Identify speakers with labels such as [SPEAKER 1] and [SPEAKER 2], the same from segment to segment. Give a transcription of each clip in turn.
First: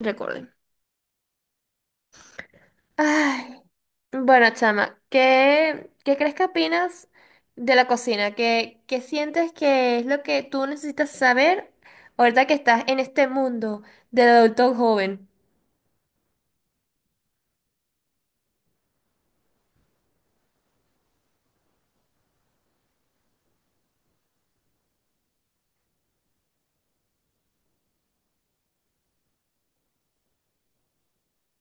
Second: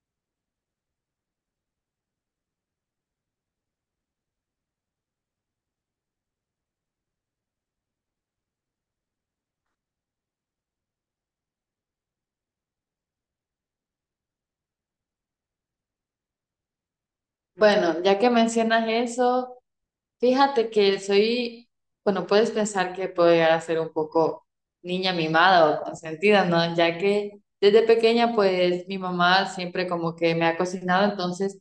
[SPEAKER 1] Recuerden. Ay, bueno, chama, ¿qué crees que opinas de la cocina? ¿Qué sientes que es lo que tú necesitas saber ahorita que estás en este mundo del adulto joven?
[SPEAKER 2] Bueno, ya que mencionas eso, fíjate que soy, bueno, puedes pensar que puedo llegar a ser un poco niña mimada o consentida, ¿no? Ya que desde pequeña, pues mi mamá siempre como que me ha cocinado, entonces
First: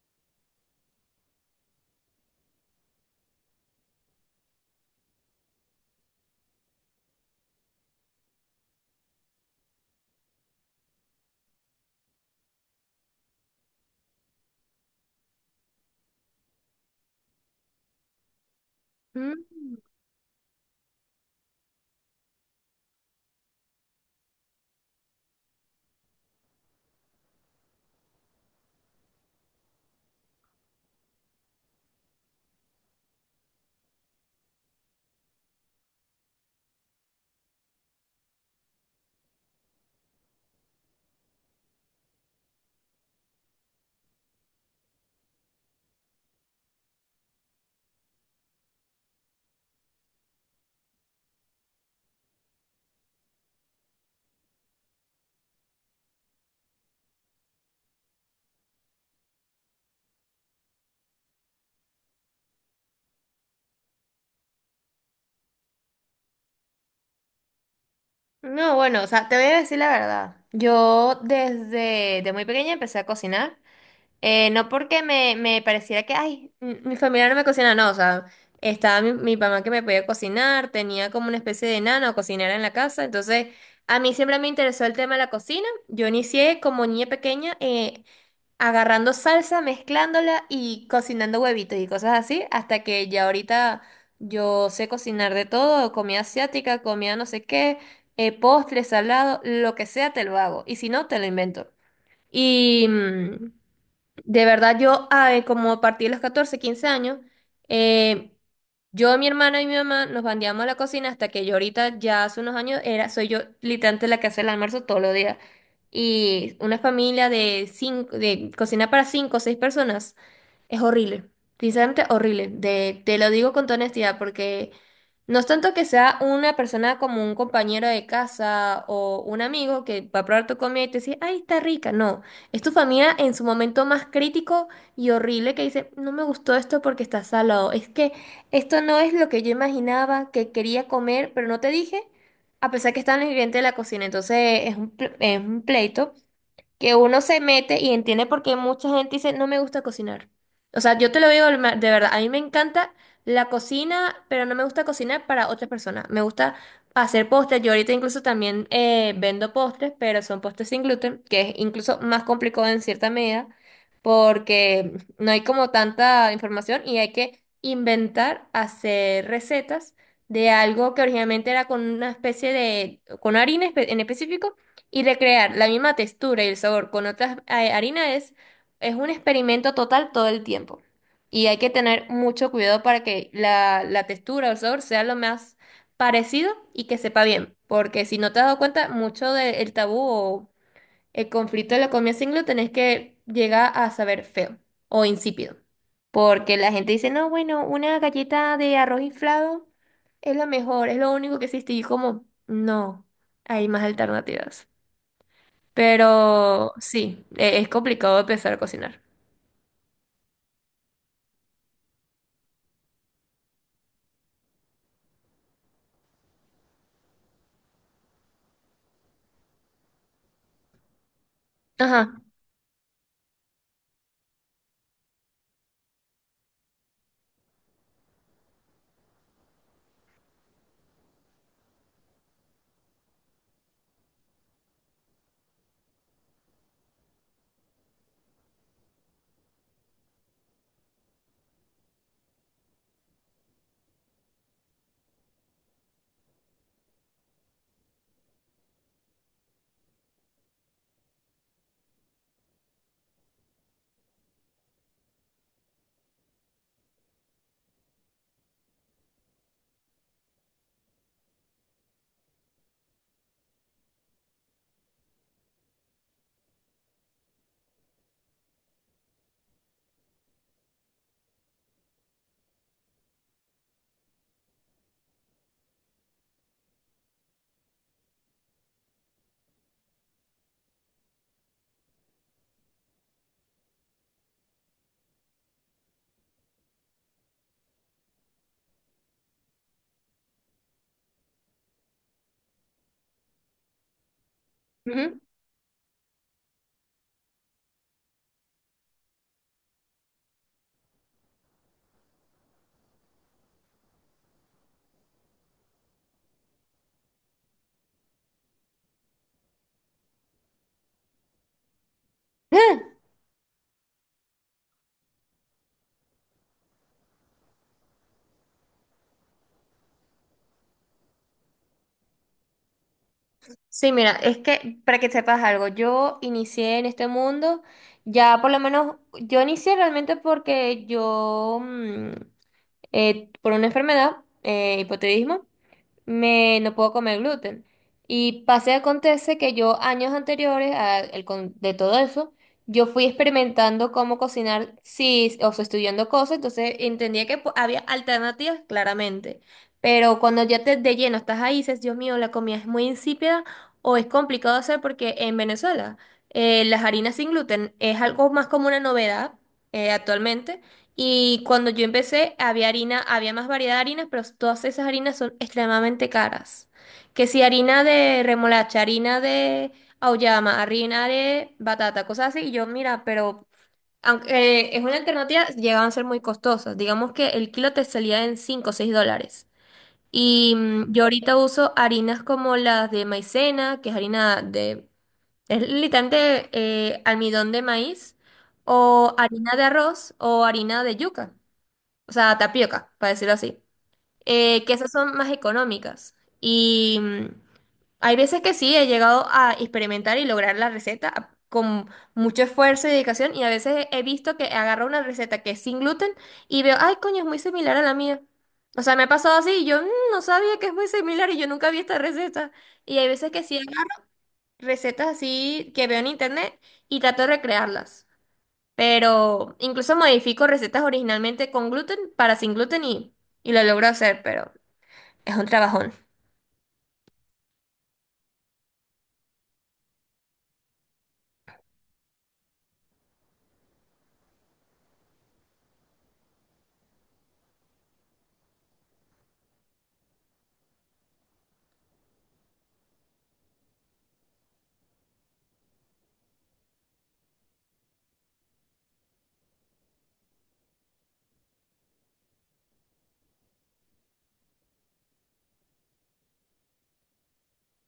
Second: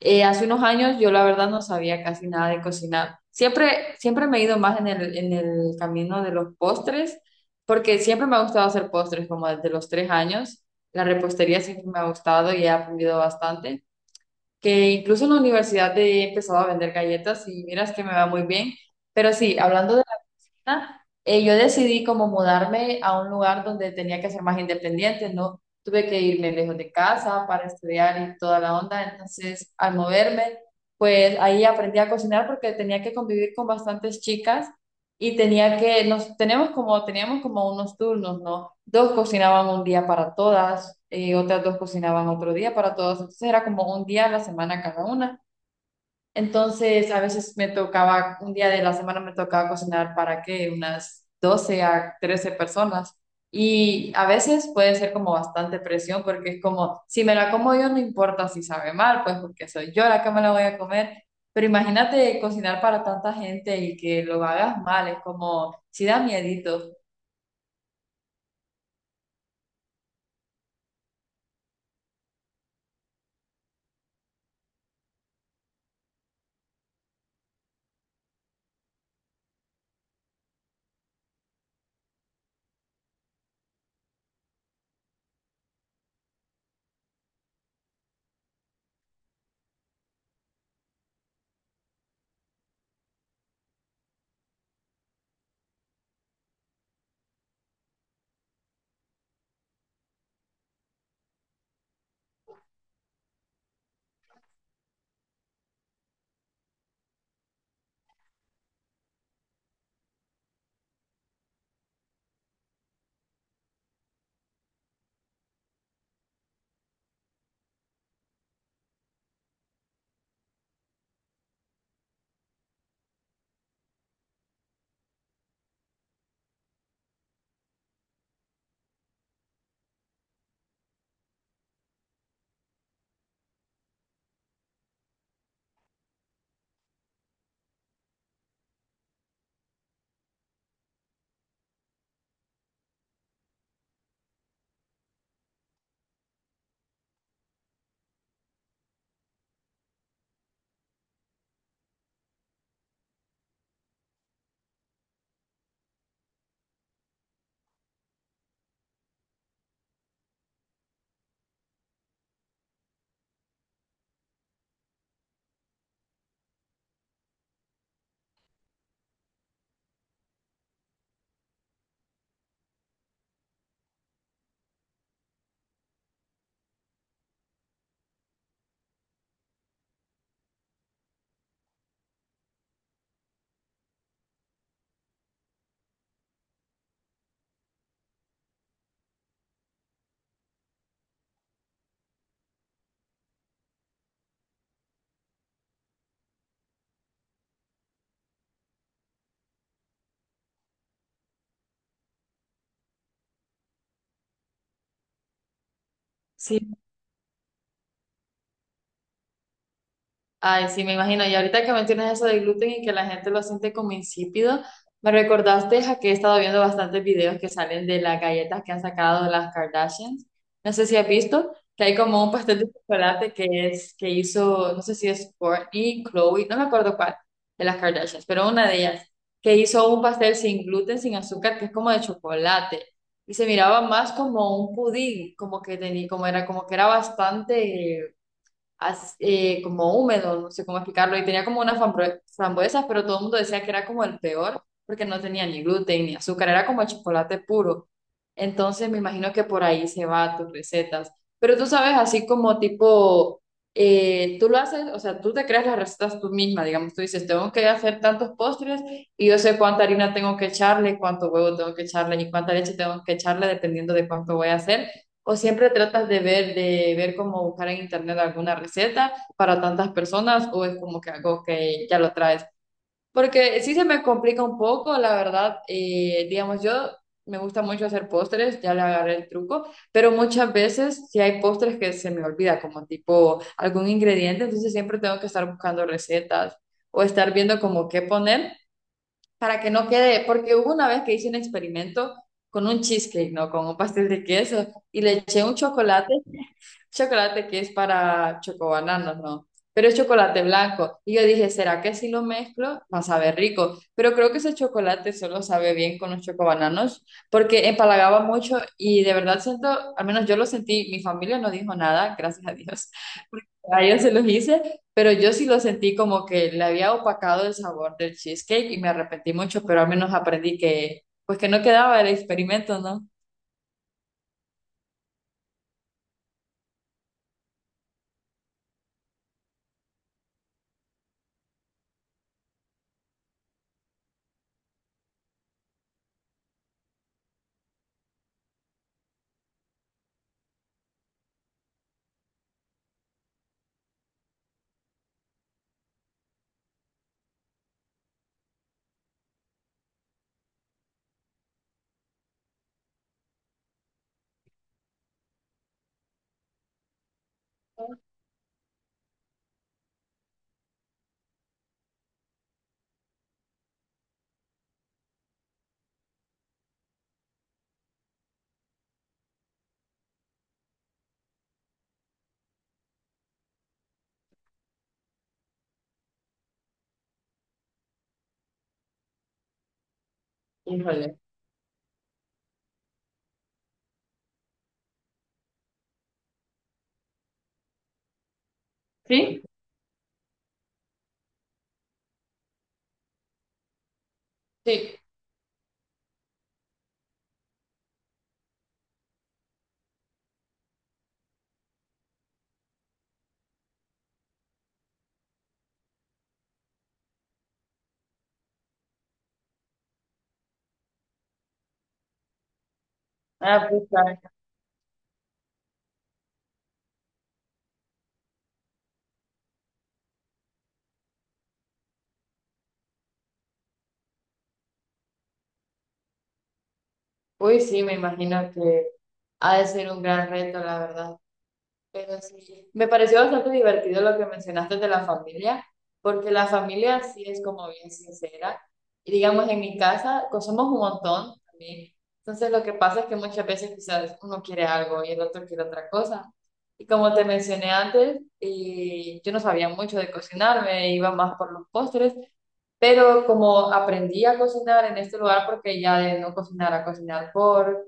[SPEAKER 2] hace unos años yo la verdad no sabía casi nada de cocinar. Siempre, siempre me he ido más en el camino de los postres, porque siempre me ha gustado hacer postres, como desde los 3 años. La repostería siempre me ha gustado y he aprendido bastante que incluso en la universidad he empezado a vender galletas y miras que me va muy bien. Pero sí,
[SPEAKER 1] Mm,
[SPEAKER 2] hablando de. Yo decidí como mudarme a un lugar donde tenía que ser más independiente, ¿no? Tuve que irme lejos de casa para estudiar y toda la onda, entonces al moverme, pues ahí aprendí a cocinar porque tenía que convivir con bastantes chicas y tenía que, nos tenemos como, teníamos como unos turnos, ¿no? Dos cocinaban un día para todas, otras dos cocinaban otro día para todas, entonces era como un día a la semana cada una. Entonces, a veces me tocaba, un día de la semana me tocaba cocinar para qué unas 12 a 13 personas. Y a veces puede ser como bastante presión porque es como, si me la como yo no importa si sabe mal, pues porque soy yo la que me la voy a comer. Pero imagínate cocinar para tanta gente y que lo hagas mal, es como, si da miedito.
[SPEAKER 1] no, bueno, o sea, te voy a decir la verdad. Yo desde de muy pequeña empecé a cocinar. No porque me pareciera que, ay, mi familia no me cocina, no, o sea, estaba mi mamá que me podía cocinar, tenía como una especie de nana o cocinera en la casa, entonces a mí siempre me interesó el tema de la cocina, yo inicié como niña pequeña agarrando salsa, mezclándola y cocinando huevitos y cosas así, hasta que ya ahorita yo sé cocinar de todo, comida asiática, comida no sé qué, postre, salado, lo que sea te lo hago, y si no, te lo invento. Y, de verdad, como a partir de los 14, 15 años, eh, yo, mi hermana y mi mamá nos bandeamos a la cocina hasta que yo ahorita, ya hace unos años, soy yo literalmente la que hace el almuerzo todos los días. Y una familia de cinco, de cocina para cinco o seis personas, es horrible, sinceramente horrible. Te lo digo con toda honestidad, porque no es tanto que sea una persona como un compañero de casa o un amigo que va a probar tu comida y te dice, ay, está rica. No, es tu familia en su momento más crítico y horrible que dice, no me gustó esto porque está salado. Es que esto no es lo que yo imaginaba que quería comer, pero no te dije, a pesar que está en el ingrediente de la cocina. Entonces es un pleito que uno se mete y entiende por qué mucha gente dice, no me gusta cocinar. O sea, yo te lo digo de verdad, a mí me encanta la cocina, pero no me gusta cocinar para otras personas. Me gusta hacer postres. Yo ahorita incluso también vendo postres, pero son postres sin gluten, que es incluso más complicado en cierta medida, porque no hay como tanta información y hay que inventar, hacer recetas de algo que originalmente era con una especie de, con harina en específico y recrear la misma textura y el sabor con otras harinas es un experimento total todo el tiempo. Y hay que tener mucho cuidado para que la textura o el sabor sea lo más parecido y que sepa bien. Porque si no te has dado cuenta, mucho del tabú o el conflicto de la comida sin gluten es que llega a saber feo o insípido. Porque la gente dice, no, bueno, una galleta de arroz inflado es lo mejor, es lo único que existe. Y yo como, no, hay más alternativas. Pero sí, es complicado empezar a cocinar.
[SPEAKER 2] Ay, sí, me imagino. Y ahorita que mencionas eso del gluten y que la gente lo siente como insípido, me recordaste a que he estado viendo bastantes videos que salen de las galletas que han sacado las Kardashians. No sé si has visto que hay
[SPEAKER 1] Ajá.
[SPEAKER 2] como un pastel de chocolate que es que hizo, no sé si es Kourtney Chloe, no me acuerdo cuál de las Kardashians, pero una de ellas que hizo un pastel sin gluten, sin azúcar, que es como de chocolate y se miraba más como un pudín, como que tenía, como era, como que era bastante como húmedo, no sé cómo explicarlo, y tenía como unas frambuesas, pero todo el mundo decía que era como el peor, porque no tenía ni gluten ni azúcar, era como chocolate puro. Entonces me imagino que por ahí se va tus recetas. Pero tú sabes, así como tipo, tú lo haces, o sea, tú te creas las recetas tú misma, digamos, tú dices, tengo que hacer tantos postres y yo sé cuánta harina tengo que echarle, cuánto huevo tengo que echarle y cuánta leche tengo que echarle, dependiendo de cuánto voy a hacer. O siempre tratas de ver cómo buscar en internet alguna receta para tantas personas, o es como que algo que ya lo traes. Porque sí se me complica un poco, la verdad. Digamos, yo me gusta mucho hacer postres, ya le agarré el truco, pero muchas veces sí hay postres que se me olvida, como tipo algún ingrediente, entonces siempre tengo que estar buscando recetas o estar viendo como qué poner para que no quede, porque hubo una vez que hice un experimento con un cheesecake, ¿no? Con un pastel de queso y le
[SPEAKER 1] Ujú.
[SPEAKER 2] eché un chocolate que es para chocobananos, ¿no? Pero es chocolate blanco. Y yo dije, ¿será que si lo mezclo va a saber rico? Pero creo que ese chocolate solo sabe bien con los chocobananos porque empalagaba mucho y de verdad siento, al menos yo lo sentí, mi familia no dijo nada, gracias a
[SPEAKER 1] Ah,
[SPEAKER 2] Dios, porque a ellos se los hice, pero yo sí lo sentí como que le había opacado el sabor del cheesecake y me arrepentí mucho, pero al menos aprendí que, pues que no quedaba el experimento, ¿no?
[SPEAKER 1] sí, mira, es que para que sepas algo, yo inicié en este mundo, ya por lo menos, yo inicié realmente porque por una enfermedad, hipotiroidismo, me no puedo comer gluten. Y pase acontece que yo años anteriores a de todo eso, yo fui experimentando cómo cocinar, sí, o sea, estudiando cosas, entonces entendía que había alternativas, claramente. Pero cuando ya te de lleno estás ahí, dices, Dios mío, la comida es muy insípida o es complicado hacer porque en Venezuela las harinas sin gluten es algo más como una novedad actualmente. Y cuando yo empecé, había harina, había más variedad de harinas, pero todas esas harinas son extremadamente caras. Que si harina de remolacha, harina de auyama, harina de batata, cosas así, y yo, mira, pero aunque es una alternativa, llegaban a ser muy costosas. Digamos que el kilo te salía en $5 o $6. Y yo
[SPEAKER 2] Híjole.
[SPEAKER 1] ahorita uso harinas como las de maicena, que es harina de, es literalmente almidón de maíz, o
[SPEAKER 2] ¿Sí?
[SPEAKER 1] harina de arroz, o harina de yuca, o sea, tapioca, para decirlo así, que esas
[SPEAKER 2] Sí.
[SPEAKER 1] son más económicas. Y hay veces que sí, he llegado a experimentar y lograr la receta con mucho esfuerzo y dedicación, y a veces he visto que agarro una receta que es sin gluten y veo, ay, coño, es muy similar a la mía. O sea, me ha pasado así y yo no sabía que es muy similar y yo nunca vi esta receta. Y hay veces que sí
[SPEAKER 2] Ah, pues,
[SPEAKER 1] agarro
[SPEAKER 2] claro.
[SPEAKER 1] recetas así que veo en internet y trato de recrearlas. Pero incluso modifico recetas originalmente con gluten para sin gluten y lo logro hacer, pero es un trabajón.
[SPEAKER 2] Uy, sí, me imagino que ha de ser un gran reto, la verdad. Pero sí, me pareció bastante divertido lo que mencionaste de la familia, porque la familia sí es como bien sincera. Y digamos, en mi casa, somos un montón también. Entonces, lo que pasa es que muchas veces quizás uno quiere algo y el otro quiere otra cosa. Y como te mencioné antes, yo no sabía mucho de cocinar, me iba más por los postres, pero como aprendí a cocinar en este lugar, porque ya de no cocinar a cocinar por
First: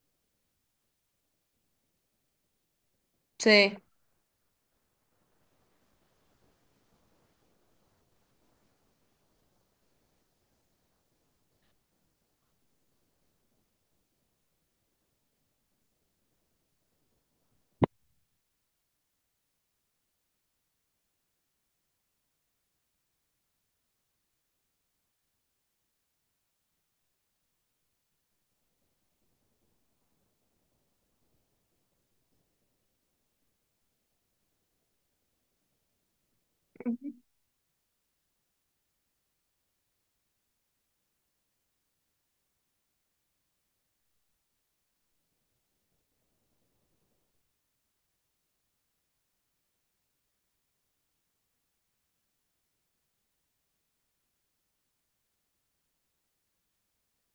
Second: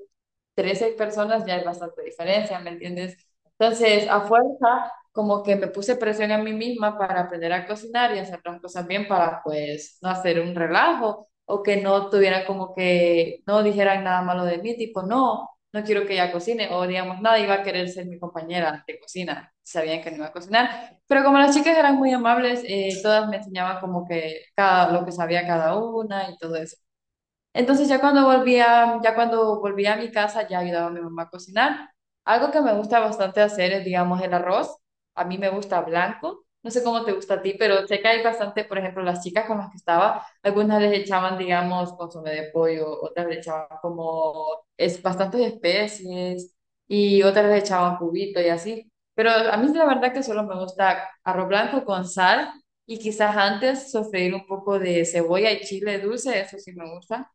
[SPEAKER 2] 13 personas ya es bastante diferencia, ¿me entiendes?
[SPEAKER 1] Sí.
[SPEAKER 2] Entonces, a fuerza, como que me puse presión a mí misma para aprender a cocinar y hacer las cosas bien para, pues, no hacer un relajo o que no tuvieran como que, no dijeran nada malo de mí, tipo, no, no quiero que ella cocine o digamos, nadie iba a querer ser mi compañera de cocina, sabían que no iba a cocinar, pero como las chicas eran muy amables, todas me enseñaban como que cada, lo que sabía cada una y todo eso. Entonces ya cuando volvía a mi casa, ya ayudaba a mi mamá a cocinar. Algo que me gusta bastante hacer es, digamos, el arroz. A mí me gusta blanco. No sé cómo
[SPEAKER 1] Ujú.
[SPEAKER 2] te gusta a ti, pero sé que hay bastante, por ejemplo, las chicas con las que estaba, algunas les echaban, digamos, consomé de pollo, otras le echaban como es, bastantes especies y otras le echaban cubito y así. Pero a mí la verdad que solo me gusta arroz blanco con sal y quizás antes sofreír un poco de cebolla y chile dulce, eso sí me gusta.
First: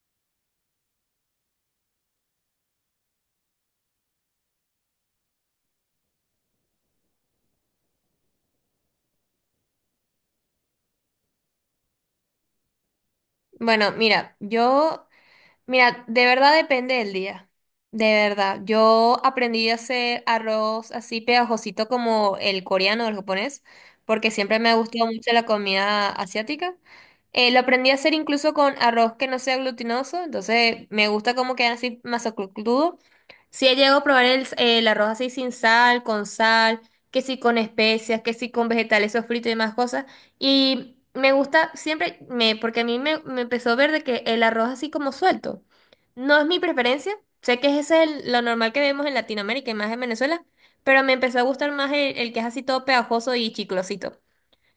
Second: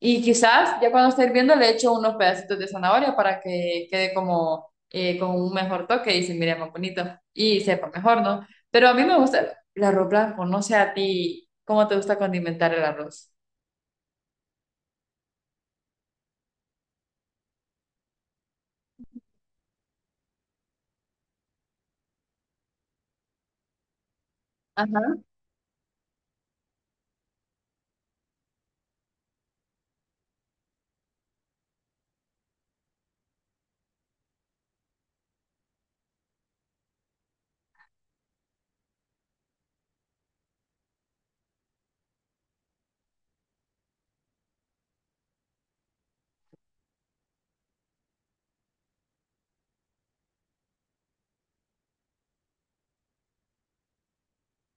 [SPEAKER 2] Y quizás ya cuando esté hirviendo le echo unos pedacitos de zanahoria para que quede como con un mejor toque y se mire más bonito y sepa mejor, ¿no? Pero a mí me gusta el arroz blanco, no sé a ti cómo te gusta condimentar el arroz.
[SPEAKER 1] Bueno, mira, de verdad depende del día. De verdad. Yo aprendí a hacer arroz así pegajosito como el coreano o el japonés, porque siempre me ha gustado
[SPEAKER 2] Ajá.
[SPEAKER 1] mucho la comida asiática. Lo aprendí a hacer incluso con arroz que no sea glutinoso, entonces me gusta cómo queda así masacrudo. Sí he llegado a probar el arroz así sin sal, con sal, que sí con especias, que sí con vegetales sofritos y demás cosas. Y me gusta siempre, porque a mí me empezó a ver de que el arroz así como suelto. No es mi preferencia, sé que ese es lo normal que vemos en Latinoamérica y más en Venezuela, pero me empezó a gustar más el que es así todo pegajoso y chiclosito.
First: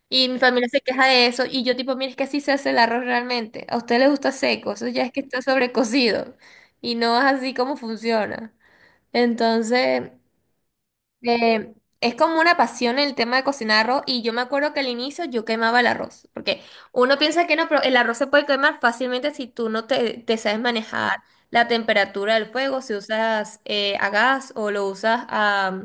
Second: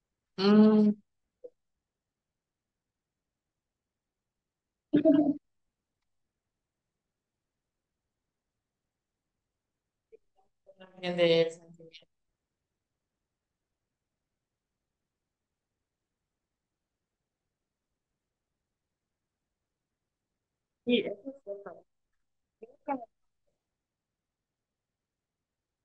[SPEAKER 1] Y mi familia se
[SPEAKER 2] Mm.
[SPEAKER 1] queja de eso y yo tipo, mire, es que así se hace el arroz realmente. A usted le gusta seco, eso ya es que está sobrecocido y no es así como funciona. Entonces.
[SPEAKER 2] También de
[SPEAKER 1] Eh,
[SPEAKER 2] sentimiento.
[SPEAKER 1] es como una pasión el tema de cocinar arroz y yo me acuerdo que al inicio yo quemaba el arroz, porque uno piensa que no, pero el arroz se puede quemar fácilmente si tú no te sabes
[SPEAKER 2] Sí,
[SPEAKER 1] manejar
[SPEAKER 2] eso es
[SPEAKER 1] la
[SPEAKER 2] cierto.
[SPEAKER 1] temperatura del fuego, si usas a gas o lo usas a,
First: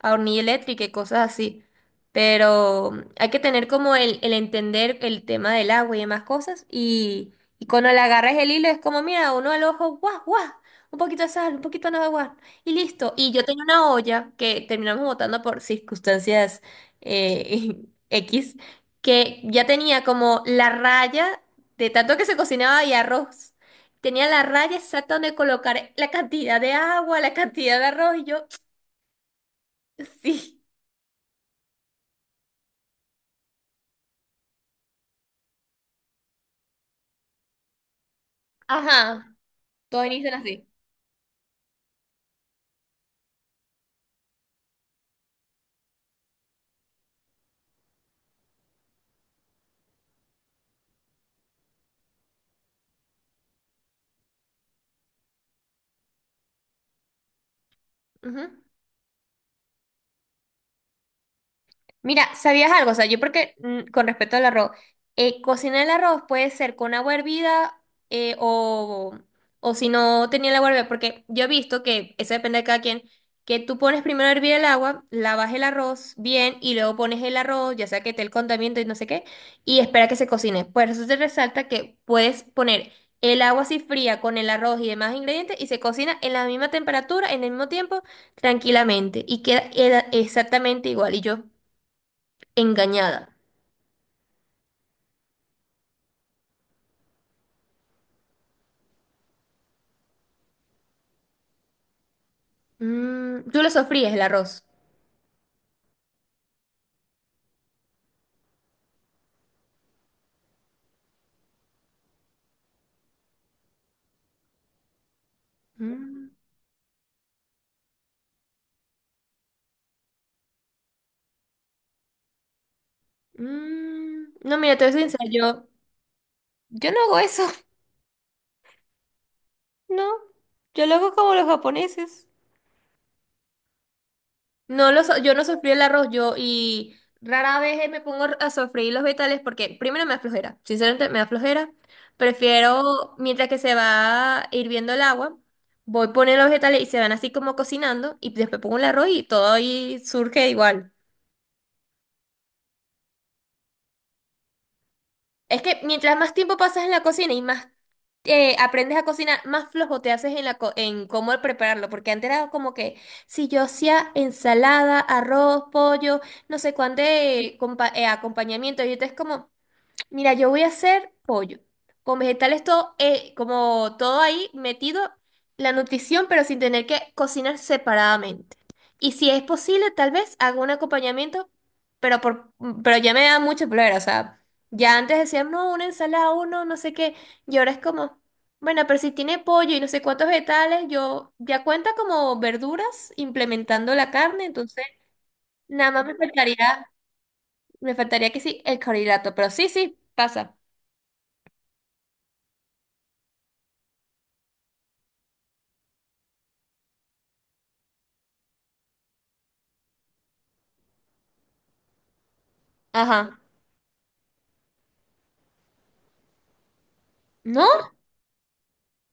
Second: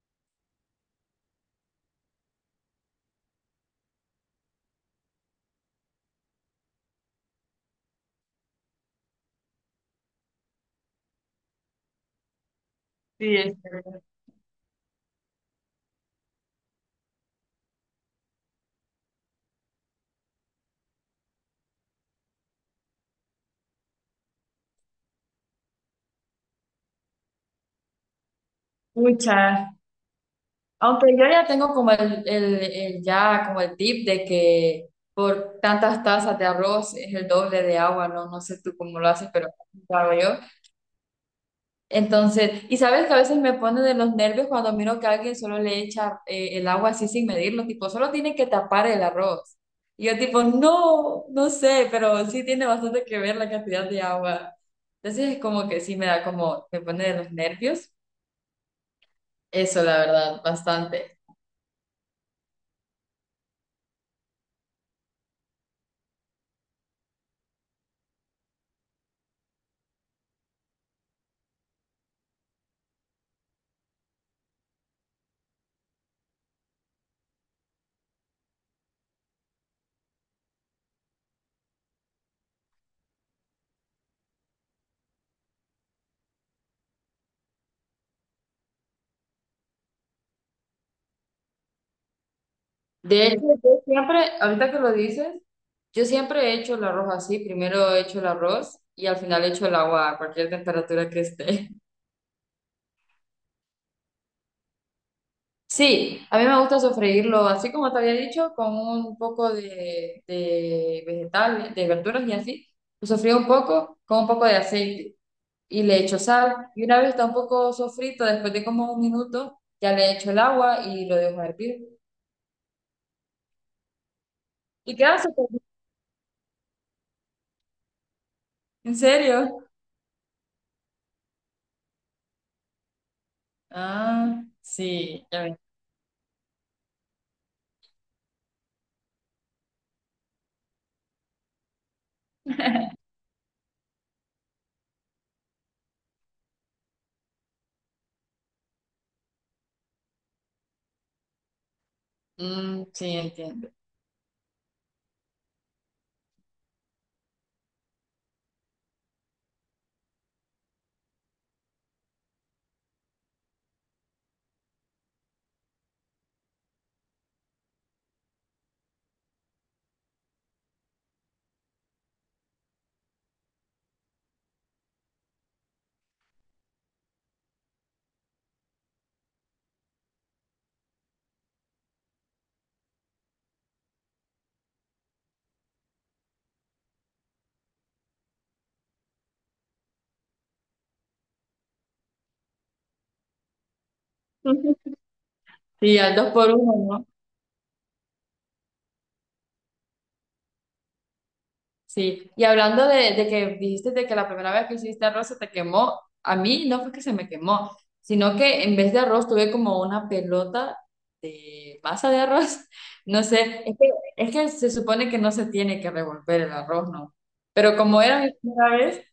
[SPEAKER 1] a hornilla eléctrica y cosas así. Pero hay que tener como el entender el tema del agua y demás cosas. Y cuando le agarras el hilo es como, mira, uno al ojo, guau, guau, un poquito de sal, un poquito de nada, guau, y listo. Y
[SPEAKER 2] Sí,
[SPEAKER 1] yo tenía
[SPEAKER 2] este,
[SPEAKER 1] una olla que terminamos botando por circunstancias eh, X, que ya tenía como la raya de tanto que se cocinaba y arroz. Tenía la raya exacta donde colocar la cantidad de agua, la cantidad de arroz, y yo,
[SPEAKER 2] muchas.
[SPEAKER 1] sí.
[SPEAKER 2] Aunque yo ya tengo como ya como el tip de que por tantas tazas de arroz es el doble de agua, no, no sé tú cómo lo haces,
[SPEAKER 1] Ajá,
[SPEAKER 2] pero lo
[SPEAKER 1] todos
[SPEAKER 2] hago yo.
[SPEAKER 1] inician así.
[SPEAKER 2] Entonces, y sabes que a veces me pone de los nervios cuando miro que alguien solo le echa el agua así sin medirlo, tipo, solo tiene que tapar el arroz. Y yo tipo, no, no sé, pero sí tiene bastante que ver la cantidad de agua. Entonces es como que sí me da como, me pone de los nervios.
[SPEAKER 1] Ujú.
[SPEAKER 2] Eso, la verdad, bastante.
[SPEAKER 1] Mira, ¿sabías algo? O sea, yo porque con respecto al arroz, cocinar el arroz puede ser con agua hervida eh, o, o si no tenía el agua hervida, porque yo he visto que eso depende de cada quien, que tú pones primero a hervir el agua, lavas el arroz bien y luego pones el arroz, ya sea que esté el condimento y no sé qué, y espera que se cocine. Por eso te resalta que puedes poner el agua así fría con el arroz y demás ingredientes y se cocina en la misma temperatura, en el mismo tiempo, tranquilamente y queda era exactamente igual. Y yo engañada.
[SPEAKER 2] De hecho, yo siempre, ahorita que lo dices, yo siempre he hecho el arroz así. Primero he hecho el arroz y al final he hecho el agua a cualquier temperatura que esté.
[SPEAKER 1] ¿Tú lo sofríes el arroz?
[SPEAKER 2] Sí, a mí me gusta sofreírlo, así como te había dicho, con un poco de vegetales, de verduras y así. Lo sofrío un poco con un poco de aceite y le echo
[SPEAKER 1] Mm,
[SPEAKER 2] sal. Y una vez está un poco sofrito, después de como un minuto, ya le echo el agua y lo dejo hervir.
[SPEAKER 1] mm. No, mira, te voy a
[SPEAKER 2] ¿Y
[SPEAKER 1] ser
[SPEAKER 2] qué hace?
[SPEAKER 1] sincera, yo no hago eso,
[SPEAKER 2] ¿En serio?
[SPEAKER 1] no. Yo lo hago como los japoneses.
[SPEAKER 2] Ah,
[SPEAKER 1] No, lo so-
[SPEAKER 2] sí,
[SPEAKER 1] yo no
[SPEAKER 2] ya.
[SPEAKER 1] sofrí el arroz, y rara vez me pongo a sofreír los vegetales porque primero me da flojera, sinceramente me da flojera. Prefiero, mientras que se va hirviendo el agua, voy poniendo los vegetales y se van así como cocinando y después pongo el arroz y todo ahí surge igual.
[SPEAKER 2] Mm, sí, entiendo.
[SPEAKER 1] Es que mientras más tiempo pasas en la cocina y más aprendes a cocinar, más flojo te haces en la en cómo prepararlo, porque antes era como que si yo hacía ensalada, arroz, pollo, no sé cuánto acompañamiento, y entonces como mira, yo voy a hacer pollo, con vegetales todo, como todo ahí metido, la nutrición, pero sin tener que cocinar separadamente. Y si es posible, tal vez hago un acompañamiento, pero por, pero ya me da mucho problema, o sea, ya antes decían, no, una ensalada, uno, no sé qué, y ahora es como, bueno, pero si tiene pollo y no sé cuántos vegetales, yo ya cuenta como verduras implementando la carne,
[SPEAKER 2] Ujú.
[SPEAKER 1] entonces nada
[SPEAKER 2] Sí,
[SPEAKER 1] más
[SPEAKER 2] al
[SPEAKER 1] me
[SPEAKER 2] dos por uno,
[SPEAKER 1] faltaría,
[SPEAKER 2] ¿no?
[SPEAKER 1] me faltaría que sí, el carbohidrato, pero sí, sí, pasa.
[SPEAKER 2] Sí. Y hablando de que dijiste de que la primera vez que hiciste arroz se te quemó, a mí no fue que se me quemó, sino que en vez de arroz tuve como una pelota de masa de arroz. No
[SPEAKER 1] Ajá.
[SPEAKER 2] sé, es que se supone que no se tiene que revolver el arroz, ¿no?
[SPEAKER 1] ¿No?
[SPEAKER 2] Pero como era mi primera vez,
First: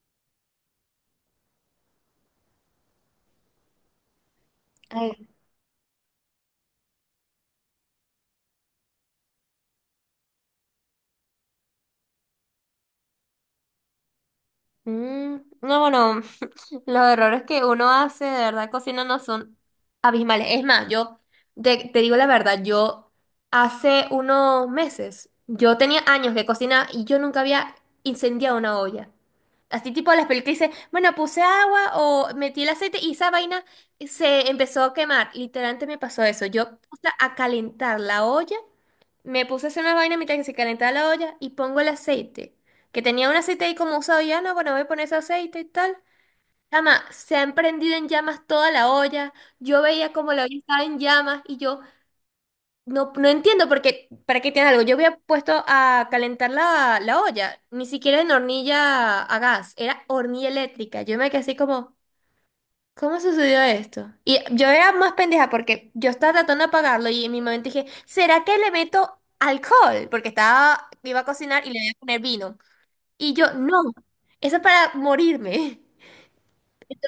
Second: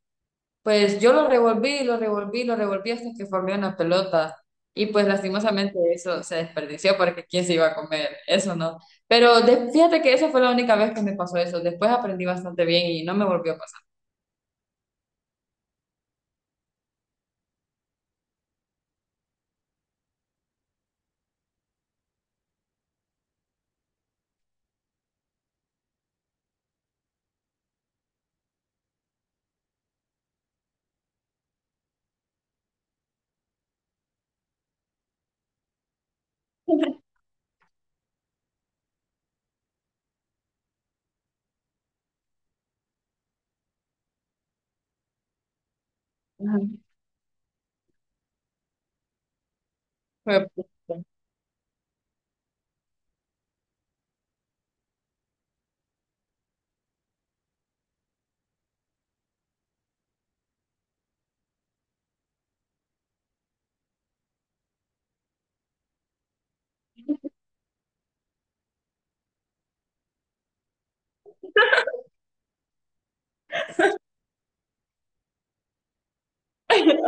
[SPEAKER 2] pues yo lo revolví, lo revolví, lo revolví hasta que formé una pelota. Y pues
[SPEAKER 1] Ay,
[SPEAKER 2] lastimosamente eso se desperdició porque quién se iba a comer, eso no. Pero fíjate que eso fue la única vez que me pasó eso. Después aprendí bastante bien y no me volvió a pasar.
[SPEAKER 1] mm, no, bueno, los errores que uno hace de verdad cocinando son abismales. Es más, yo te digo la verdad, yo hace unos meses, yo tenía años de cocinar y yo nunca había incendiado una olla. Así tipo las películas dice, bueno, puse agua o metí el aceite y esa vaina se empezó a quemar. Literalmente me pasó eso. Yo puse a calentar la olla, me puse a hacer una vaina mientras que se calentaba la olla y pongo el aceite. Que tenía un aceite ahí como usado ya, no, bueno, voy a poner ese aceite y tal.
[SPEAKER 2] Ajá.
[SPEAKER 1] Chama, se ha prendido en llamas toda la olla. Yo veía como la
[SPEAKER 2] Fue-
[SPEAKER 1] olla estaba en llamas y yo no, no entiendo porque, ¿para qué tiene algo? Yo había puesto a calentar la olla, ni siquiera en hornilla a gas, era hornilla eléctrica. Yo me quedé así como, ¿cómo sucedió esto? Y yo era más pendeja porque yo estaba tratando de apagarlo y en mi momento dije, ¿será que le meto alcohol? Porque estaba, iba a cocinar y le iba a poner vino. Y yo, no, eso es para morirme.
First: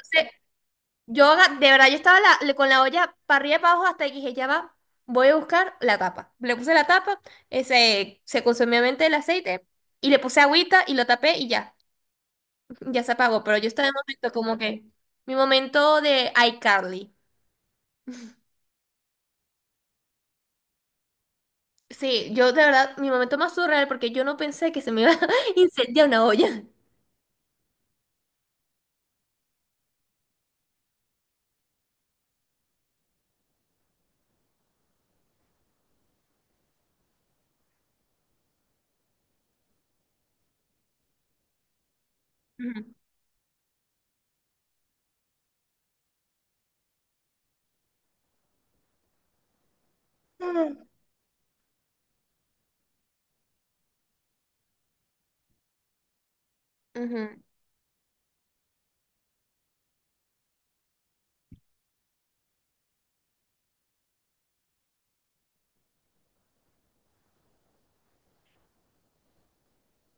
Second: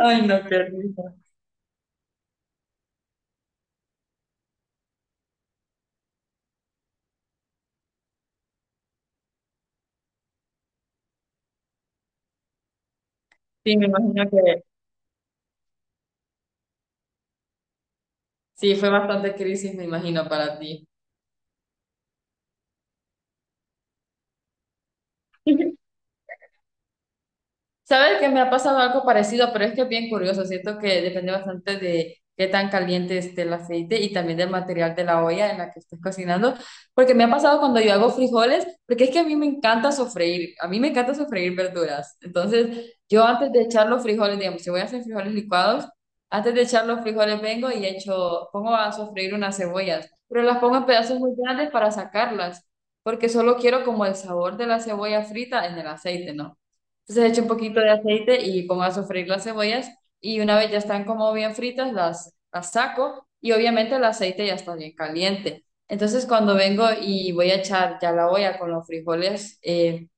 [SPEAKER 2] Ay, no, qué risa.
[SPEAKER 1] yo de verdad, yo estaba con la olla para arriba y para abajo hasta que dije, ya va, voy a buscar la tapa. Le puse la tapa, se consumió obviamente el aceite y le puse agüita y lo tapé y ya, ya se apagó. Pero yo
[SPEAKER 2] Sí, me
[SPEAKER 1] estaba en
[SPEAKER 2] imagino
[SPEAKER 1] momento como
[SPEAKER 2] que
[SPEAKER 1] que, mi momento de iCarly.
[SPEAKER 2] sí, fue bastante crisis, me imagino, para ti.
[SPEAKER 1] Sí, yo de verdad, mi momento más surreal porque yo no pensé que se me iba a incendiar una olla.
[SPEAKER 2] Sabes que me ha pasado algo parecido, pero es que es bien curioso. Siento que depende bastante de qué tan caliente esté el aceite y también del material de la olla en la que estés cocinando. Porque me ha pasado cuando yo hago frijoles, porque es que a mí me encanta sofreír. A mí me encanta sofreír verduras. Entonces,
[SPEAKER 1] Ujú.
[SPEAKER 2] yo antes de echar los frijoles, digamos, si voy a hacer frijoles licuados, antes de echar los frijoles vengo y echo, pongo a sofreír unas cebollas, pero las pongo en pedazos muy grandes para sacarlas, porque solo quiero como el sabor de la cebolla frita en el aceite, ¿no? Entonces echo un poquito de aceite y pongo a sofreír las cebollas y una vez ya están como bien fritas, las saco y obviamente el aceite ya está bien caliente. Entonces cuando vengo y voy a echar ya la olla con los frijoles,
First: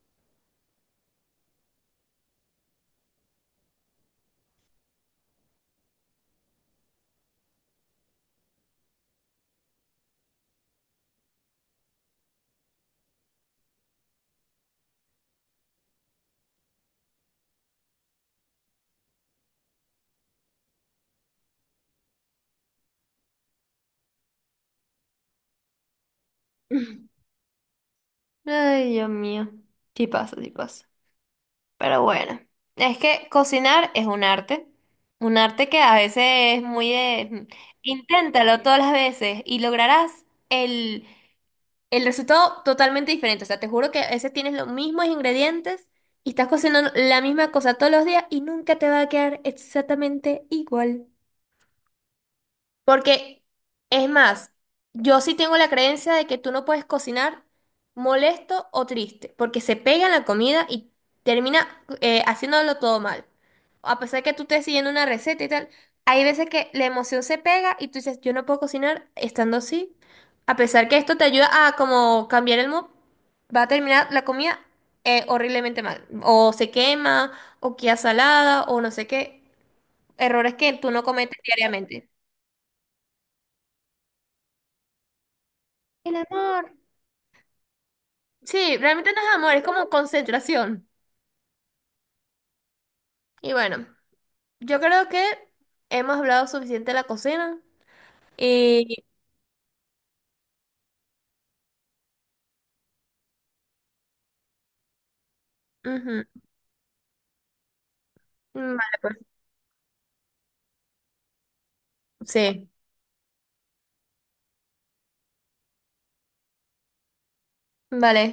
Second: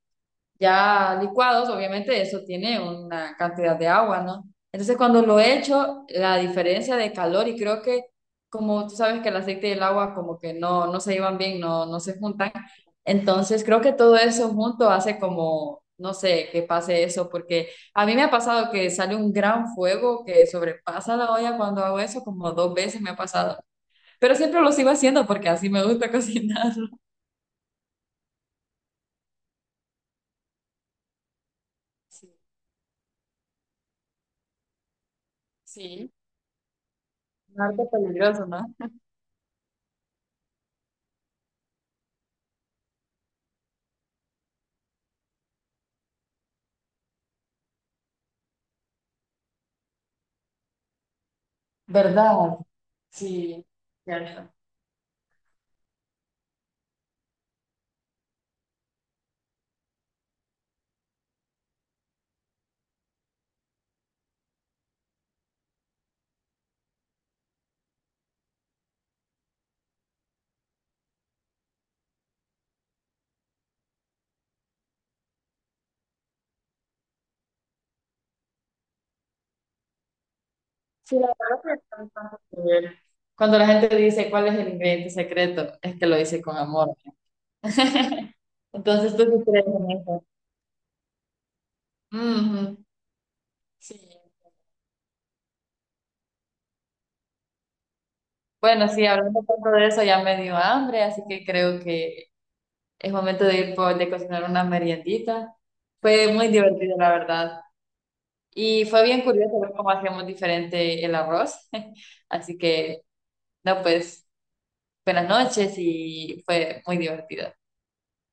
[SPEAKER 2] ya licuados, obviamente eso tiene una cantidad de agua, ¿no? Entonces cuando lo he hecho, la diferencia de calor y creo que como tú sabes que el aceite y el agua como que no, no se llevan bien, no, no se juntan, entonces creo que todo eso junto hace como, no sé, que pase eso, porque a mí me ha pasado que sale un gran fuego que sobrepasa la olla cuando hago eso, como dos veces me ha pasado, pero siempre lo sigo haciendo porque así me gusta cocinarlo.
[SPEAKER 1] Ujú. Ay, Dios mío. Sí pasa, sí pasa. Pero
[SPEAKER 2] Sí,
[SPEAKER 1] bueno, es que cocinar es un arte. Un arte que a
[SPEAKER 2] sí.
[SPEAKER 1] veces es muy de.
[SPEAKER 2] Un arte peligroso,
[SPEAKER 1] Inténtalo
[SPEAKER 2] ¿no?
[SPEAKER 1] todas las veces y lograrás el resultado totalmente diferente. O sea, te juro que a veces tienes los mismos ingredientes y estás cocinando la misma cosa todos los días y nunca te va a quedar exactamente igual.
[SPEAKER 2] ¿Verdad?
[SPEAKER 1] Porque,
[SPEAKER 2] Sí,
[SPEAKER 1] es más,
[SPEAKER 2] cierto.
[SPEAKER 1] yo sí tengo la creencia de que tú no puedes cocinar molesto o triste, porque se pega en la comida y termina haciéndolo todo mal. A pesar de que tú estés siguiendo una receta y tal, hay veces que la emoción se pega y tú dices, yo no puedo cocinar estando así. A pesar que esto te ayuda a como cambiar el mood, va a terminar la comida horriblemente mal. O se quema, o queda salada, o no sé qué. Errores que tú no
[SPEAKER 2] Sí, la
[SPEAKER 1] cometes
[SPEAKER 2] verdad que
[SPEAKER 1] diariamente.
[SPEAKER 2] tiene tanto que ver. Cuando la gente dice cuál es el ingrediente secreto, es que
[SPEAKER 1] El
[SPEAKER 2] lo dice con
[SPEAKER 1] amor.
[SPEAKER 2] amor.
[SPEAKER 1] Sí, realmente
[SPEAKER 2] Entonces
[SPEAKER 1] no
[SPEAKER 2] tú
[SPEAKER 1] es
[SPEAKER 2] sí
[SPEAKER 1] amor, es
[SPEAKER 2] crees
[SPEAKER 1] como
[SPEAKER 2] en eso.
[SPEAKER 1] concentración.
[SPEAKER 2] Ujú.
[SPEAKER 1] Y bueno,
[SPEAKER 2] Sí.
[SPEAKER 1] yo creo que hemos hablado suficiente de la cocina.
[SPEAKER 2] Bueno,
[SPEAKER 1] Y...
[SPEAKER 2] sí, hablando tanto de eso ya me dio hambre, así que creo que es momento de ir por, de cocinar una meriendita.
[SPEAKER 1] ujú,
[SPEAKER 2] Fue muy divertido, la verdad. Y
[SPEAKER 1] vale,
[SPEAKER 2] fue
[SPEAKER 1] pues.
[SPEAKER 2] bien curioso ver cómo hacíamos diferente el arroz. Así
[SPEAKER 1] Sí.
[SPEAKER 2] que, no, pues, buenas noches y fue muy divertido.
[SPEAKER 1] Vale.